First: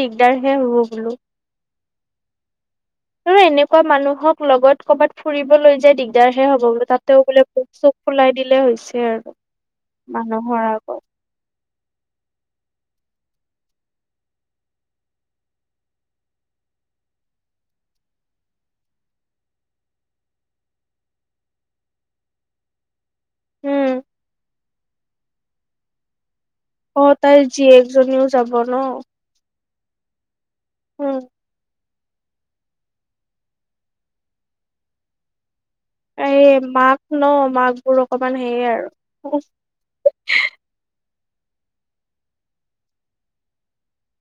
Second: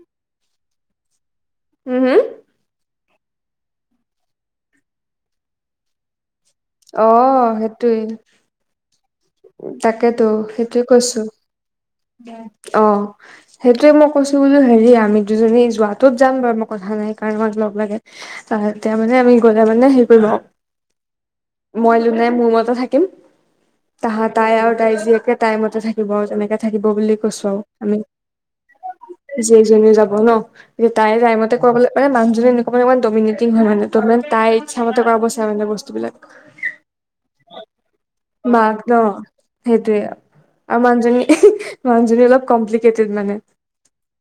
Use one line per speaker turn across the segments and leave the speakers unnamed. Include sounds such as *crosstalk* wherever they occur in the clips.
দিগদাৰ হে হ'ব বোলো।
উম হুম
আৰু এনেকুৱা মানুহক লগত কৰবাত ফুৰিব লৈ যায় দিগ দাৰহে হ'ব বোলো,
অ
তাতেও বোলে বুক-চুক
সেইটোৱে
ফুলাই দিলে হৈছে আৰু।
তাকেতো
মানুহৰ
সেইটোয়ে
আগত।
কৈছো অ। সেইটোৱে মই কৈছো বোলো হেৰি আমি দুজনী যোৱাটোত যাম বাৰু মই কথা নাই কাৰণ আমাক লগ লাগে। তেওঁ মানে আমি গ'লে মানে হেৰি কৰিব মই লো নাই মোৰ মতে থাকিম
উম,
তাহা তাই আৰু তাই জীয়েকে তাইৰ মতে থাকিব আৰু তেনেকে থাকিব বুলি
অ' তাইৰ
কৈছো আৰু আমি
জীয়েকজনীও যাব ন?
যিজনী যাব ন তাই
উম,
তাইমতে ক মানুহজনে এনেকুৱা মানে ডমিনেটিং হয় মানে ত তাই ইচ্ছামতে কৰা
এই মাক ন মাক বোৰ অকমান হেয়ে
মাক
আৰু।
ন সেইটোৱে, আৰু মানুহজনী-মানুহজনী অলপ কমপ্লিকেটেড মানে।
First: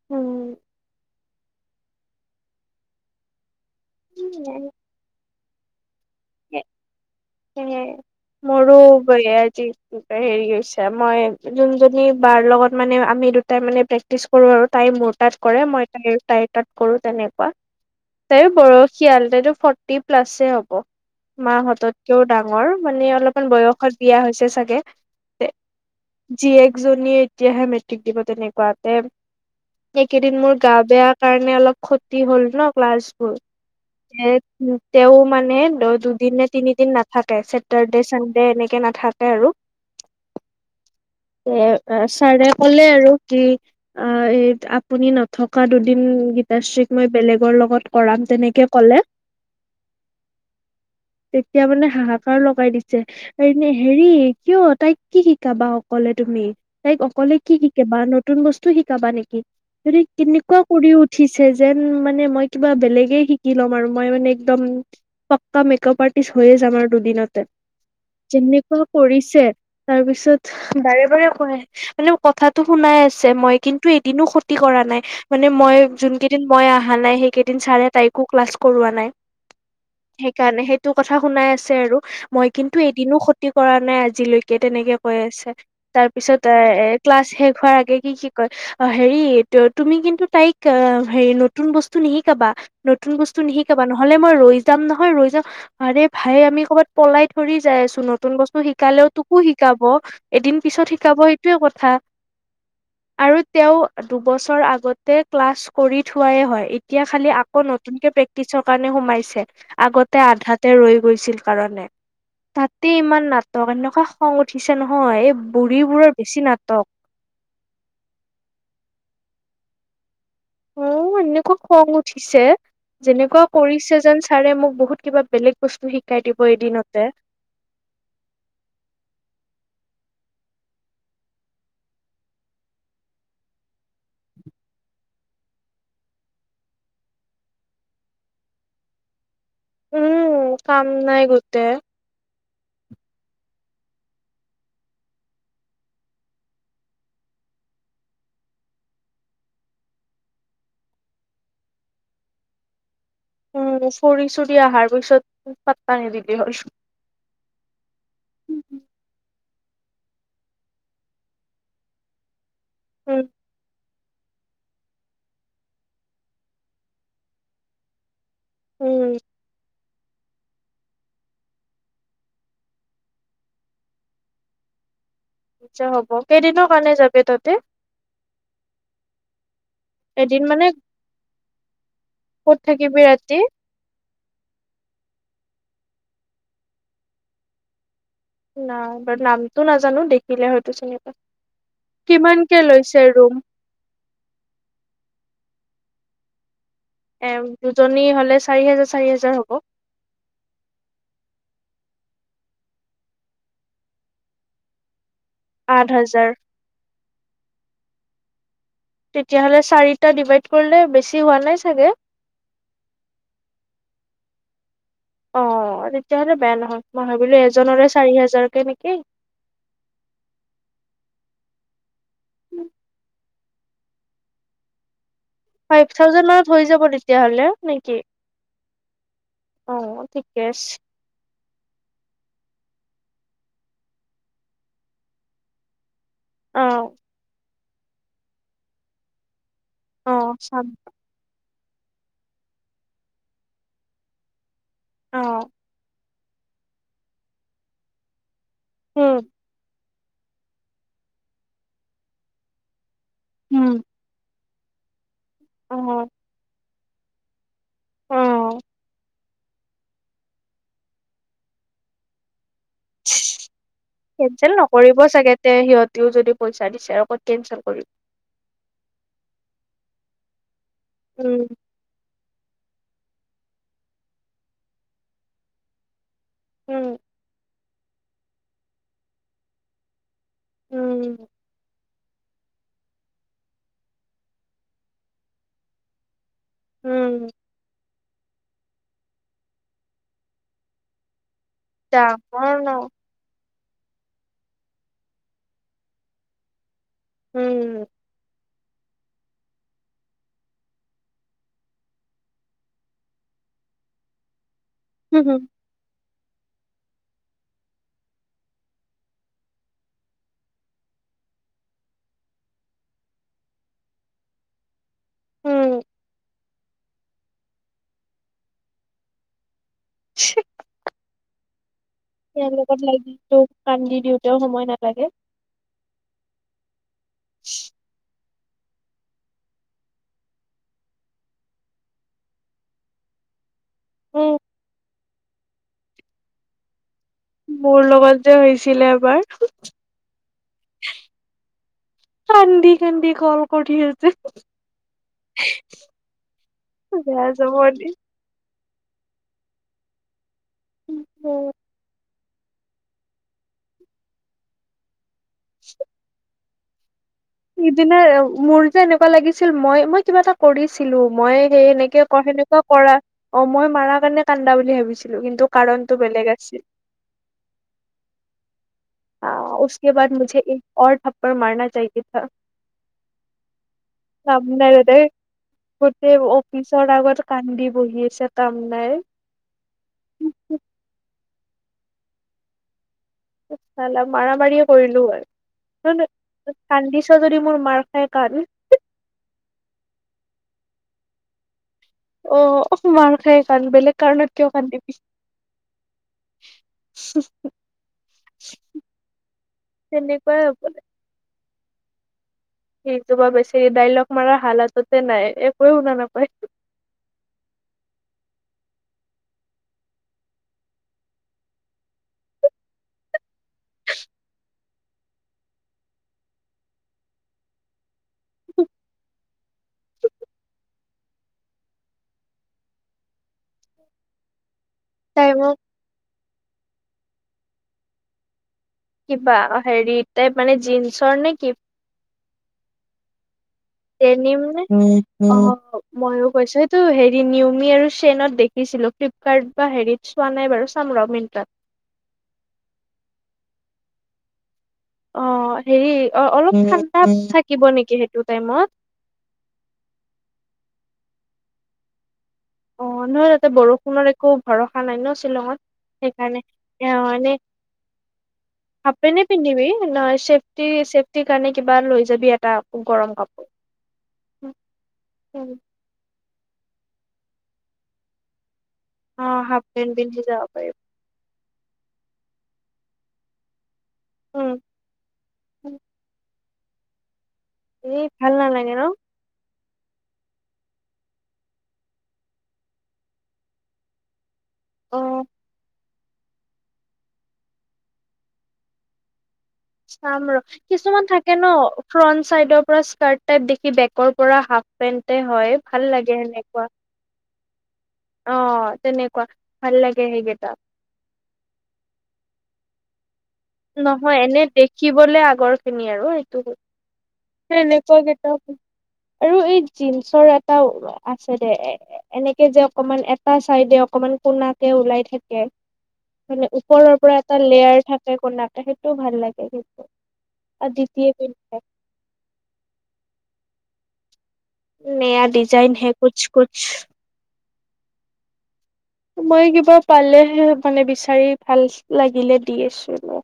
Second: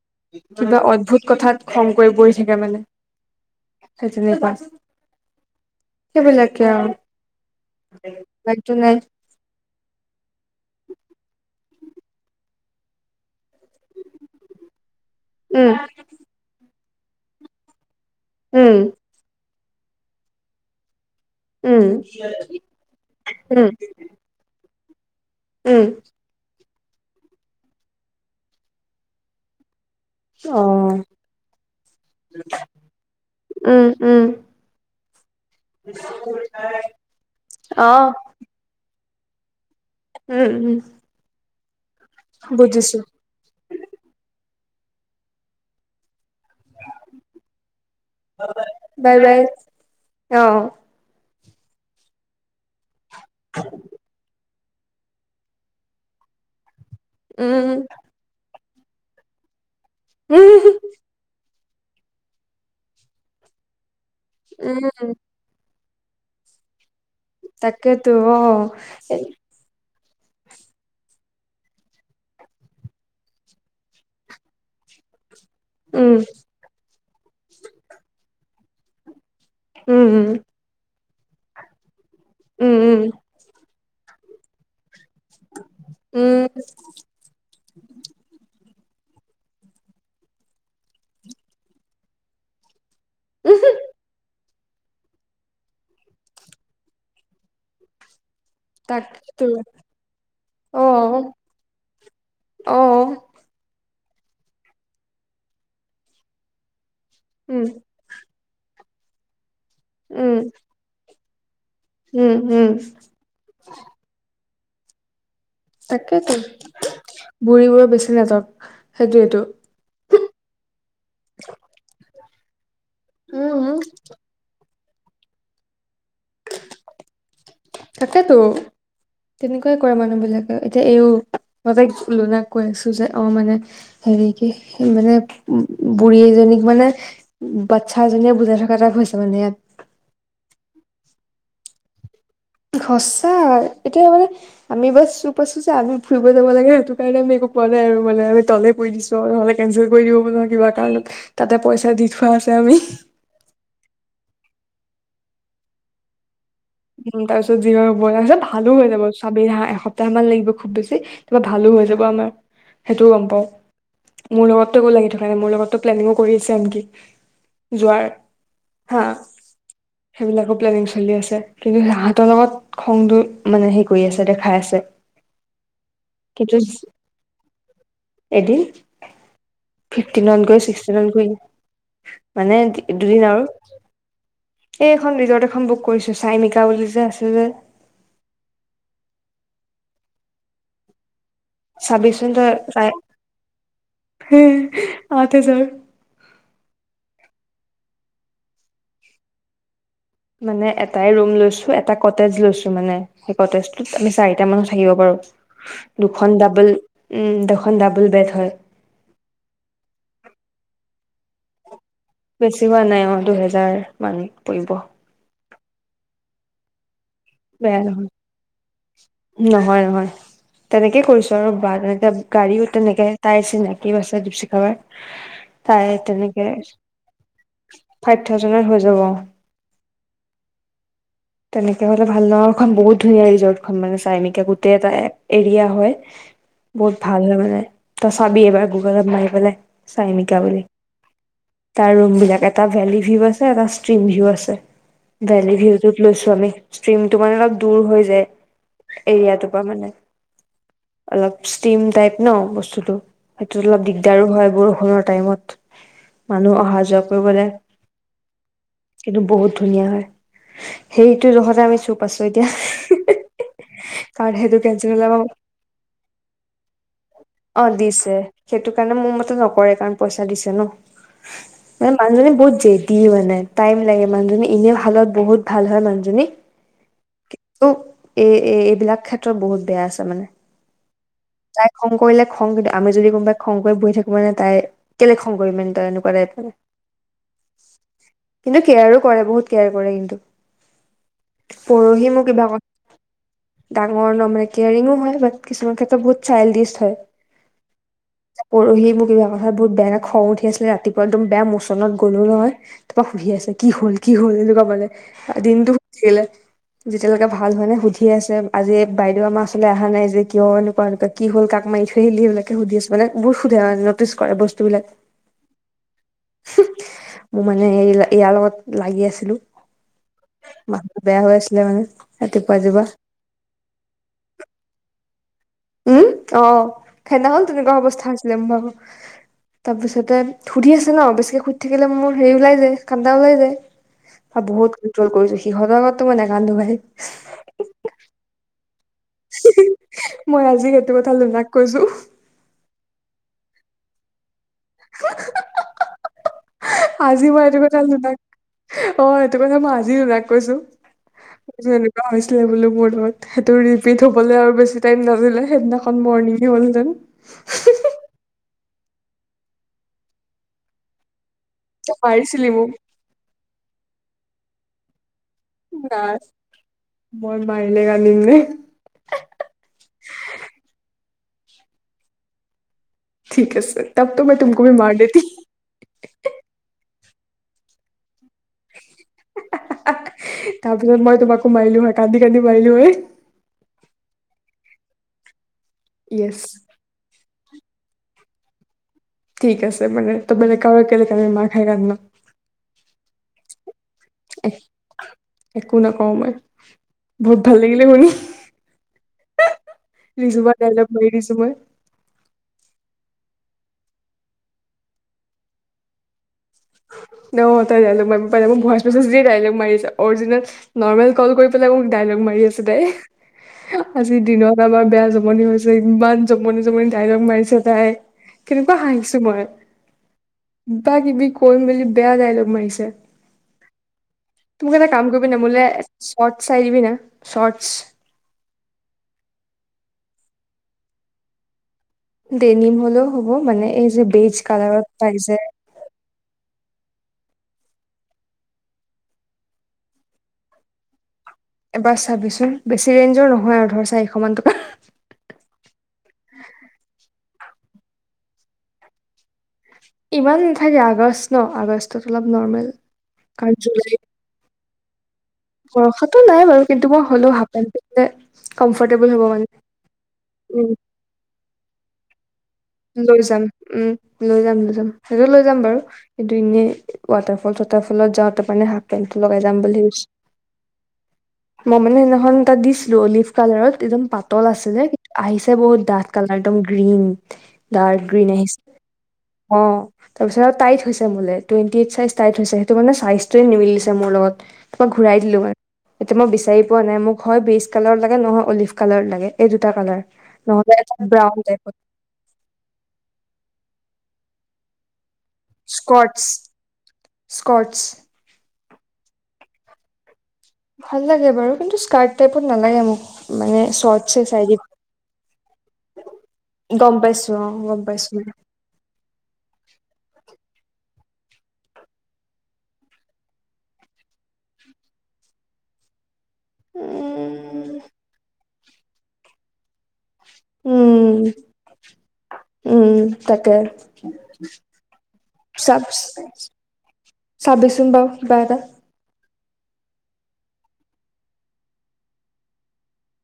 উম,
কিবা অদ্ভুত কথাত খং কৰি পৰি থাকে মানে। *inaudible* সেইবিলাকে আৰু বাকীটো
মোৰো
নাই
বয়া আজি। হেৰি কৰিছে মই যোনজনী বাৰ লগত মানে আমি দুটাই মানে প্ৰেক্টিচ কৰো আৰু টাইমত তাত কৰে
উম
মই তাই তাইৰ তাত কৰো তেনেকুৱা, তাই
উম
বয় কিয়াল তাইতো ফৰ্টি প্লাছে হব।
উম
মাহঁততকেও ডাঙৰ মানে অলপমান
উম
বয়সত বিয়া হৈছে চাগে।
উম।
যি একজনীয়ে এতিয়াহে মেট্ৰিক দিব তেনেকুৱা তে এইকেইদিন মোৰ
অ
গা বেয়া কাৰণে অলপ ক্ষতি হ'ল ন ক্লাছবোৰ।
উম উম
যে তেওঁ মানে দুদিন নে তিনিদিন নাথাকে
অ
চছেটাৰ্ডে, চানডে এনেকে নাথাকে আৰু।
উম, উম।
এ ছাৰে ক'লে
বুজিছো
আৰু কি অ' আপুনি নথকা দুদিন গীতাশ্ৰীক মই বেলেগৰ লগত কৰাম তেনেকে ক'লে।
বাই-বাই অ।
তেতিয়া মানে হাহাকাৰ লগাই দিছে, এ এনে হেৰি কিয় তাইক কি শিকাবা অকলে তুমি, তাইক অকলে কি
উম
শিকাবা, নতুন বস্তু শিকাবা নেকি? কেনেকুৱা
উম
কৰি উঠিছে যেন মানে মই কিবা বেলেগে শিকি লম আৰু মই মানে একদম
উম
মেকআপ আৰ্টিষ্ট হৈছে আমাৰ দুদিনতে
তাকেতো অ
যেনেকুৱা কৰিছে তাৰ পিছত বাৰে-বাৰে খুৱাই। মানে কথাাটো শুনাই আছে মই কিন্তু এদিনো ক্ষতি কৰা নাই। মানে মই
উম
যোন কেইদিন মই অহা নাই সেইকেইদিন ছাৰে তাইকো ক্লাছ কৰোৱা নাই।
উম, উম।
মানে সেইটো কথা শুনাই আছে আৰু মই কিন্তু
উম
এদিনো ক্ষতি কৰা নাই আজিলৈকে তেনেকে কৈ আছে তাৰ পিছত
উম
এ ক্লাছ শেষ হোৱাৰ আগে কি কি কয় অ হেৰি তুমি কিন্তু তাইক হেৰি নতুন বস্তু নিশিকাবা নতুন বস্তু নিশিকাবা নহ'লে মই ৰৈ যাম নহয় ৰৈ আৰে ভাই আমি ক'ৰবাত পলাই থৰি যাই আছো নতুন বস্ তো শিকালেও তোকো
তাকেতো
শিকাব এদিন
অ
পিছত শিকাব সেইটোয়ে কথা
অ
আৰু তেওঁ দুবছৰ আগতে ক্লাছ কৰি থোৱাই হয় এতিয়া খালি আকৌ
উম,
নতুনকে প্ৰেক্ টিচৰ কাৰণে সোমাইছে আগতে
উম,
আধাতে ৰৈ গৈছিল কাৰণে
উম, উম,
তাতে ইমান নাটক এনেকুৱা খং উঠিছে নহয় এই বুঢ়ীবোৰৰ
তাকেইতো
বেছি নাটক
বুঢ়ীবোৰো বেছি নাযাওক সেইটোৱেটো
অ এনেকুৱা খং উঠিছে যেনেকুৱা
উম,
কৰিছে যেন ছাৰে মোক বহুত কিবা বেলেগ বস্তু শিকাই দিব এদিনতে
তাকেটো তেনেকুৱাই কৰে মানুহ বিলাকে এতিয়া এওঁ মই যে লুনাক কৈ আছো যে অ মানে হেৰি কি মানে উ বুঢ়ী এজনীক মানে বাচ্ছা এজনীয়ে বুজাই থকা এটা হৈছে মানে ইয়াত
উম কাম নাই গুতে
সঁচা এতিয়া মানে আমি বাছ চুপ আছো যে আমি ফুৰিব যাব লাগে সেইটো কাৰণে আমি একো কোৱা নাই আৰু মানে আমি তলেই পৰি দিছো নহলে কেনচেল কৰি দিব ন কিবা কাৰণত তাতে পইচা দি থোৱা আছে আমি
উম ফৰি চুৰি অহাৰ পিছত পাত্তা নিদিবি হয়
উম তাৰ পিছত যি হব তাৰ পিছত ভালো হৈ যাব চাবি হা এসপ্তাহ মান লাগিব খুব বেছি কিবা ভালো হৈ যাব আমাৰ সেইটোও
উম
গম পাওঁ মোৰ লগতো একো লাগি থকা নাই মোৰ লগতো প্লেনিঙো কৰি আছে আনকি যোৱাৰ
উম
হা সেইবিলাকো প্লেনিং চলি আছে কিন্তু হাহতৰ লগত খং দৈত মানে সেই কৰি আছে দেখাই আছে
আচ্ছা হ'ব
কিন্তু
কেইদিনৰ কাৰণে যাব তাতে
এদিন ফিফটিনত
এদিন
গৈ
মানে
ছিক্সটিনত গুইম মানে
ক'ত থাকিবি
দুদিন
ৰাতি
আৰু এই এখন ৰিজৰ্ট এখন বুক কৰিছো চাইমিকা বুলি যে আছে যে
নাই বাৰ নামটো নাজানো দেখিলে হয়তো চিন পা
চাবিচোন
কিমান কে লৈছে ৰুম
হে আঠ হাজাৰ
এ দুজনী হলে চাৰি হোজাৰ চাৰি হোজাৰ হ'ব
মানে এটাই ৰুম লৈছো এটা কটেজ লৈছো মানে সেই কটেজটোত আমি চাৰিটা মানুহ থাকিব পাৰো
আঠ হাজাৰ
দুখন ডাবোল উম দুখন ডাবোল বেট হয়
তেতিয়াহলে চাৰিটা ডিভাইড কৰিলে বেছি হোৱা নাই চাগে
বেছি হোৱা নাই অ দুহেজাৰ মান পৰিব
অ তেতিয়াহলে বেয়া নহয় মই ভাবিলো
বেয়া
এজনৰে
নহয়
চাৰি হাজাৰকে নেকি?
নহয় নহয় তেনেকে কৰিছো আৰু বা তেনেকে গাড়ীও তেনেকে তাই চিনাকি আছে দীপশিখাবাৰ তাই
ফাইপ থাউজেণ্ড
তেনেকে
মানত হৈ যাব তেতিয়া হ'লে নেকি
ফাইভ থাউজেণ্ডত হৈ যাব
অ ঠিকে আছ
তেনেকে ভাল লগাখন বহুত ধুনীয়া ৰিজৰ্টখন মানে চাইনিকা গোটেই এটা এৰিয়া হয়।
অ
বহুত ভাল হয় মানে তই চাবি এবাৰ গুগলত মাৰি পেলায়।
অ
চাইমিকা বুলি।
চাম
তাৰ ৰুম বিলাক এটা ভেলি ভিউ আছে এটা ষ্ট্ৰিম ভিউ আছে।
অ
ভেলি ভিউটো লৈছো আমি ষ্টিমটো মানে অলপ দূৰ হৈ যায়।
উম
এৰিয়াটো পৰা মানে, অলপ ষ্টিম টাইপ ন বস্তুটো। সেইটোল
উম
অলপ দিগদাৰো হয় বৰষুণৰ টাইমত
অ
মানুহ অহা যোৱা কৰিবলে।
অ।
কিন্তু বহুত ধুনীয়া হয়, সেইটো দখতে আমি চুপ আছো এতিয়া। কাৰণ
কেনচেল
সেইটো
নকৰিব
হলে আমাৰ
চাগে তে সিহঁতেও যদি পইচা দিছে ক'ত কেনচেল
অ
কৰিব
দিছে সেইটো কাৰণে মোৰ মতে নকৰে কাৰণ পইচা দিছে ন।
উম।
মানে মানুহজনী বহুত জেদি মানে টাইম লাগে মানুহজনী এনে ভালত বহুত ভাল হয় মানুহজনী।
উম।
কি ও এ এ এইবিলাক ক্ষেত্ৰত বহুত বেয়া আছে মানে।
উম।
তাই খং কৰিলে খং কিন্তু আমি যদি কোনোবাই খং কৰি বহি থাকোঁ মানে তাই কেলে খং কৰিম এনটা এনেকুৱা টাইপৰ।
উম।
কিন্তু কেয়াৰো কৰে বহুত কেয়াৰ কৰে কিন্তু। পৰহি মোক কিবা
ডাঙৰ
ক-
ন
ডাঙৰ ন মানে কেয়াৰিঙো হয় বাট কিছুমান ক্ষেত্ৰত বহুত চাইল্ডিষ্ট হয়।
উম।
পৰহি মোক কিবা কথা বহুত বেয়া এ খং উঠি আছিলে ৰাতিপুৱা একদম বেয়া মোচনত গ'লো নহয় তাৰপৰা শুহি আছে কি হ'ল কি হ'ল এনেকুৱা মানে
হুম হুম
দিনতটো শুধিলে যেতিয়ালৈকে ভাল হয় নে সুধি আছে আজি বাইদেউ আমাৰ আচলতে অহা নাই যে কিয় এনেকুৱা এনেকুৱা কি হ'ল কাক মাৰি থৈ আহিলি এইবিলাকে সুধি আছে মানে বু সুধে মানে নটিছ কৰে বস্তু বিলাক।
উম
মোৰ মানে ইয়াৰ লগত লাগি আছিলো মানুহ বেয়া হৈ আছিলে মানে।
তেওঁ
ৰাতিপুৱা
লগত
ৰাতিপুৱা
লাগিটো কান্দি দিওঁতেও সময় নালাগে।
উম অ সেইদিনাখন তেনেকুৱা অৱস্থা আছিলে ম ব তাৰপিছতে সুধি আছে ন বেছিকে সুধি থাকিলে মোৰ হেৰি ওলাই যায় কান্দা ওলাই
উম
যায়। বহুত কণ্ট্ৰল কৰিছো সিহঁতৰ আগত টো মই নাকান্দো ভাই।
মোৰ লগত যে হৈছিলে এবাৰ।
মই আজি সেইটো কথা লোনাক কৈছোঁ।
কানন্দি কানন্দি কল কৰি আছে।
*unintelligible*
বেয়া
আজি মই
যাব
ৰাতিপুৱা
দি
তাক লোনাক অ সেইটো কথা মই আজি লোনাঅ কৈছোঁ। কৈছোঁ এনেকুৱা হৈছ- টোৱে বোলো মোৰ লগত সেইটো ৰিপিট হ'বলে আৰু বেছি টাইম নদৈলে সেইদিনাখন মৰ্ণিং নিলহ দান
দিনে মোৰ যে এনেকুৱা লাগিছিল মই মই কিবা এটা কৰিছিলো মই সেই
তই
এনেকে ক
মাৰিছিলি
সেনেকুৱা
মোক
কৰা অ মই মাৰাৰ কাৰণে কান্দা বুলি ভাবিছিলো কিন্তু কাৰণটো
নাই
বেলেগ আছিল।
মই মাৰিলে কান্দিম নে?
তাও ওচকে বাদ মোঝে এ ঔৰ থাপ্পৰ মাৰনা চাহিয়ে থা।
ঠিক আছে তব তো মই তুমক ভি
*unintelligible*
মাৰ দেতি
মিচৰ আগত কান্দি বহি আছে কাম নাই।
পিছত মই তোমাকো মাৰিলোঁ হয়, কান্দি, কান্দি মাৰিলোঁ হয়।
চালা মাৰা মাৰিয়ে কৰিলোঁ
য়েছ
হয়। কান্দিছ যদি মোৰ মাৰ খাই কান।
ঠিক আছে মানে তই মানে কাৰ কেলে কানে মা খাই কান ন?
অ', মাৰ খাই কান বেলেগ কাৰণত কিয়
এক-
কান্দিবি।
একো নকওঁ মই। বহুত ভাল লাগিলে শুনি।
তেনেকুৱাই
ৰিজু বা
হ'ব
দাইলক পঢ়ি দিছোঁ মই।
ইউটিউবৰ বেছি ডাইলগ মাৰা হালাততে নাই একোৱো শুনা নাপায়।
ন তাই ডাইলগ মাৰিব পাৰে, মোক ভইছ মেছেজ দিয়েই ডাইলগ মাৰিছে অৰিজিনেল নৰ্মেল কল কৰি পেলাই মোক ডাইলগ মাৰি আছে তাই আজিৰ দিনত। তাই লগত বেয়া জমনি হৈছে, ইমান জমনি, জমনি ডাইলগ মাৰিছে তাই। কেনেকুৱা হাঁহিছো মই কিবা কিবি কৰি মেলি বেয়া ডাইলগ মাৰিছে, তই মোক এটা কাম
তাই
কৰিবিনে
মোক
মোলে চৰ্টছ চাই দিবি না চৰ্টছ।
কিবা হেৰি তাইপ মানে জীনচৰ নেকি?
ডেনিম হ'লেও হ'ব মানে এই যে বেজ
ডেনিম নে
কালাৰত পাই
অ
যে।
ময়ো কৈছোঁ এইটো হেৰি নিউমি আৰু চেইনত দেখিছিলোঁ ফ্লিপকাৰ্ট বা হেৰিত চোৱা নাই বাৰু চাম ৰ মৃন্তাত।
এবাৰ চাবিচোন বেছি ৰেঞ্জৰ নহয় আৰু ধৰ চাৰিশ মান টকাৰ।
অ', হেৰি অ', অলপ ঠাণ্ডা থাকিব নেকি সেইটো টাইমত?
ইমান নাথাকে আগষ্ট ন আগষ্টত অলপ নৰ্মেল।
অ', নহয় তাতে
কাৰণ জুলাই
বৰষুণৰ একো ভৰষা নাই ন শ্বিলঙত
বৰষাতো
সেইকাৰণে
নাই বাৰু কিন্তু মই
অ',
হ'লেও
এনে
হাফ পেন্ট পিন্ধিলে
হাফ
কমফৰ্টেবল
পেনে
হ'ব মানে
পিন্ধিবি নহয়
উম
চেফটি, চফটিৰ কাৰণে কিবা লৈ যাবি এটা। গৰম
লৈ যাম
কাপোৰ
উম, লৈ যাম, লৈ যাম সেইটো লৈ যাম বাৰু। কিন্তু এনেই ৱাটাৰফল চৱাটাৰফলত যাওঁতে মানে হাফ পেনটো
অ
লগাই যাম
হাফ
বুলি
পেন্ট
ভাবিছোঁ।
পিন্ধি যাব পাৰিবি
মই মানে সেইদিনাখন তাত দিছিলোঁ, অলিভ কালাৰত একদম পাতল
উম
আছিলে কিন্তু আহিছে বহুত ডাঠ কাল একদম গ্ৰীণ ডাৰ্ক
এই
গ্ৰীণ
ভাল
আহিছে,
নালাগে ন
অ'। তাৰপিছত আৰু টাইট হৈছে মোলে, টুৱেণ্টি এইট চাইজ টাইট হৈছে, সেইটো মানে চাইজটোৱে নিমিলিছে মোৰ লগত। মই
অ
ঘুৰাই দিলোঁ আৰু এতিয়া মই বিচাৰি পোৱা নাই মোক হয় বিজ কালৰত লাগে নহয় অলিভ কালাৰত লাগে। এই দুটা কালাৰ
চাম ৰ
নহ'লে এটা
কিছুমান থাকে
ব্ৰাউন
ন
টাইপত।
ফ্ৰন্ট চাইডৰ পৰা স্কাৰ্ট টাইপ দেখি বেকৰ পৰা হাফ পেন্টে হয়। ভাল লাগে
স্কটছ,
সেনেকুৱা
স্কটছ।
অ', তেনেকুৱা ভাল লাগে সেইকেইটা।
ভাল লাগে বাৰু কিন্তু স্কাৰ্ট টাইপত নালাগে মোক। মানে চৰ্টছে
নহয়
চাই
এনে
দিম
দেখিবলে আগৰ খিনি আৰু সেইটো কৈছোঁ।
গম পাইছোঁ অ', গম পাইছোঁ।
আৰু এই জীনচৰ এটা আছে দে এ এনেকে যে অকমান এটা চাইডে অকমান কোনাকে ওলাই থাকে। মানে ওপৰৰ পৰা এটা লেয়াৰ থাকে কুনাকে সেইটোও ভাল লাগে। আদিতিয়ে
উম,
পিন্ধে
উম, তাকে।
নেয়া ডিজাইন
চাব
হে কোছ, কোছ।
চাবিচোন বাৰু কিবা এটা।
মই কিবা পালেহে মানে বিচাৰি ভাল লাগিলে দি আছো ৰ।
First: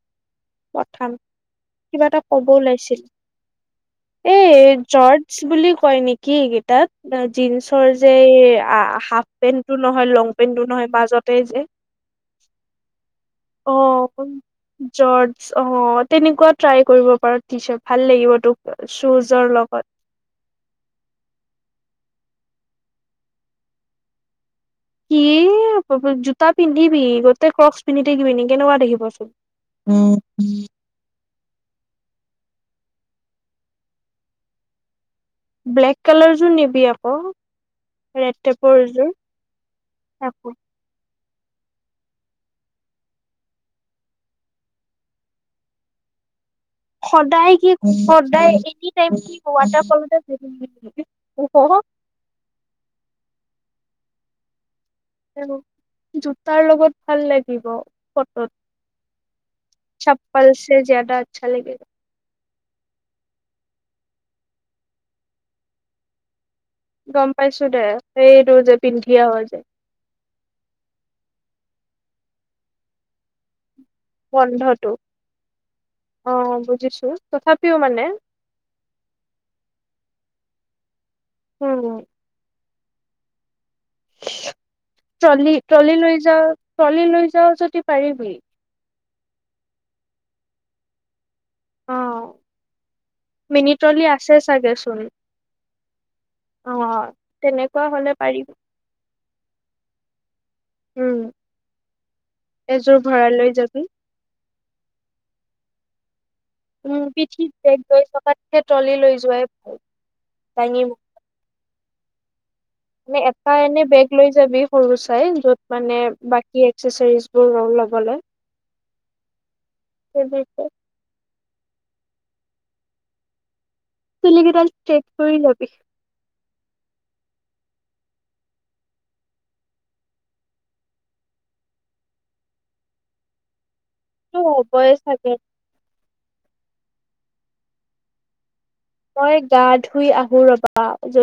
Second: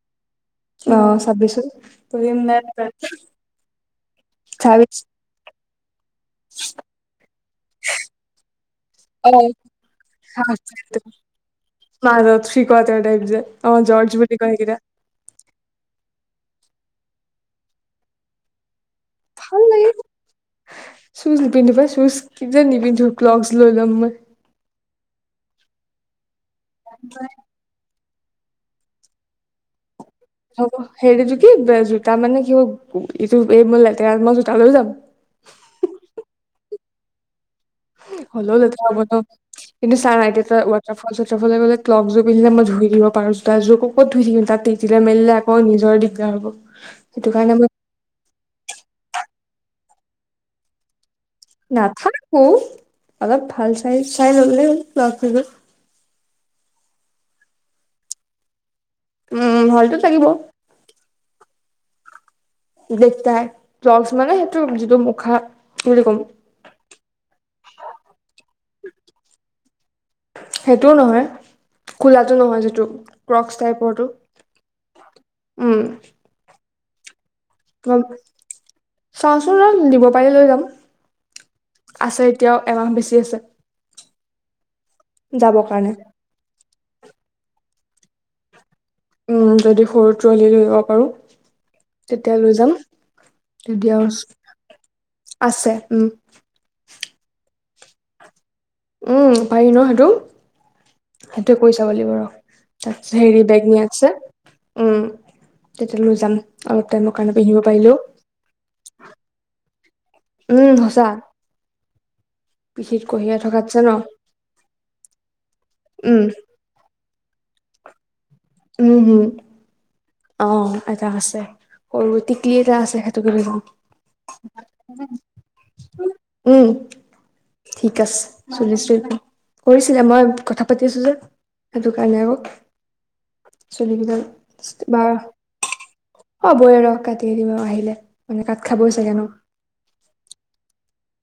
অ
পঠাম,
চাবিচোন
কিবা এটা
পঢ়িম
ক'ব
নাই
ওলাইছিল। এ
চাবি
জৰ্জ বুলি কয় নেকি একেইটাত? ন জিন্চৰ যে হাফ
অ
পেন্টটো নহয় লং পেন্টটো নহয় মাজতে যে
থ্ৰী কোৱাটাৰ টাইপ যে অ জৰ্জ বুলি কয় সেইকেইটা।
জৰ্জ অ তেনেকুৱা ট্ৰাই কৰিব পাৰ টি-চাৰ্ট ভাল লাগিব তোক চোজাৰ
ভাল
লগত।
লাগে চুজ নিপিন্ধো পাই চুজ কিজন নিপিন্ধো ক্লগছ লৈ লম মই।
কি জোতা পিন্ধিবি গোতে ক্ৰ পিন্ধি থাকিবি কেনেকুৱা দেখিবচোন।
হব হেৰিটো কি জোতা মানে কি হ এইটো এই মোৰ লেতেৰাত মই জোতা লৈ যাম।
ব্লেক কালাৰ যোৰ নিবি আক।
হলেও লেতেৰা হব ন, কিন্তু
আকৌ
চা ৱা ফল চতফালে গলে্ ক্লক জোৰ পিন্ধিলে মই ধুই দিব পাৰো জোতা যোৰ কত ধুই থাকিম তাত তিলে মেলিলে আ কৌ নিজৰে দিগদাৰ হ'ব। সেইটো
সদায়
কাৰণে মই
কি সদায় এনি টাইম কি ৱাটাৰ ফলতে পিন্ধি থাকিবি নেকি?
নাথাকো অলপ ভাল চাই চাই ল'লে হ'ল। ক্লগযোৰ
জোতাৰ লগত ভাল লাগিব ফটোত।
উম ভালতো লাগিব
চপ্পল ছে জ্যাদা আচ্ছা লাগেগা।
এলেক্টাৰ ক্লজ মানে সেইটো যিটো মুখা কি বুলি কম।
গম পাইছো দে সেইটো যে পিন্ধি আহ যে।
সেইটোও নহয় খোলাটো নহয় যিটো ক্ৰক্স টাইপৰটো।
বন্ধটো অ বুজিছো তথাপি
চাওচোন ৰ দিব পাৰিলে লৈ যাম
উম
আছে এতিয়াও এমাহ বেছি আছে।
ট্ৰলি
যাবৰ
ট্ৰলি
কাৰণে
লৈ যাও ট্ৰলি লৈ যাও যদি পাৰিবি।
যদি সৰু ট্ৰলী নিব পাৰোঁ।
অ
তেতিয়া লৈ যাম
মিনি
তেতিয়া
ট্ৰলি আছে চাগেচোন
আছে উম।
অ', তেনেকুৱা হলে পাৰি।
উম পাৰি ন সেইটো?
উম
সেইটোৱে কৰি চাব লাগিব আৰু
এযোৰ
তাৰপিছত
ভৰাই
হেৰি
লৈ
বেগ
যাবি।
নিয়া আছে। উম তেতিয়া লৈ যাম। অলপ
উম
টাইমৰ কাৰণে
পিঠিত
পিন্ধিব
বেগ
পাৰিলেও
গৈ থকাতকে ট্ৰলী লৈ যোৱাই
উম,
দাঙি
সঁচা। পিঠিত
মানে
কঢ়িয়াই
এটা
থকাতছে
এনে
ন
বেগ লৈ যাবি সৰু চাই য'ত মানে
উম,
বাকী বিচাৰিছোঁ ৰম লবলে।
উম হম। অ',
*unintelligible*
এটা আছে সৰু টিকলি এটা আছে সেইটোকে দিব।
চুলি কেইডাল ষ্ট্ৰেট কৰি লবি।
উম। ঠিক আছে চুলি ষ্ট্ৰেইট কৰিম, কৰিছিলে মই কথা পাতি আছো যে। সেইটো কাৰণে আৰু। চুলি কেইডাল
মোৰ হ'বই
বা
চাগে
হবই আৰু কাটি দিবা আহিলে। মানে তাত খাবই চাগে ন?
মই গা ধুই আহো ৰবা যদি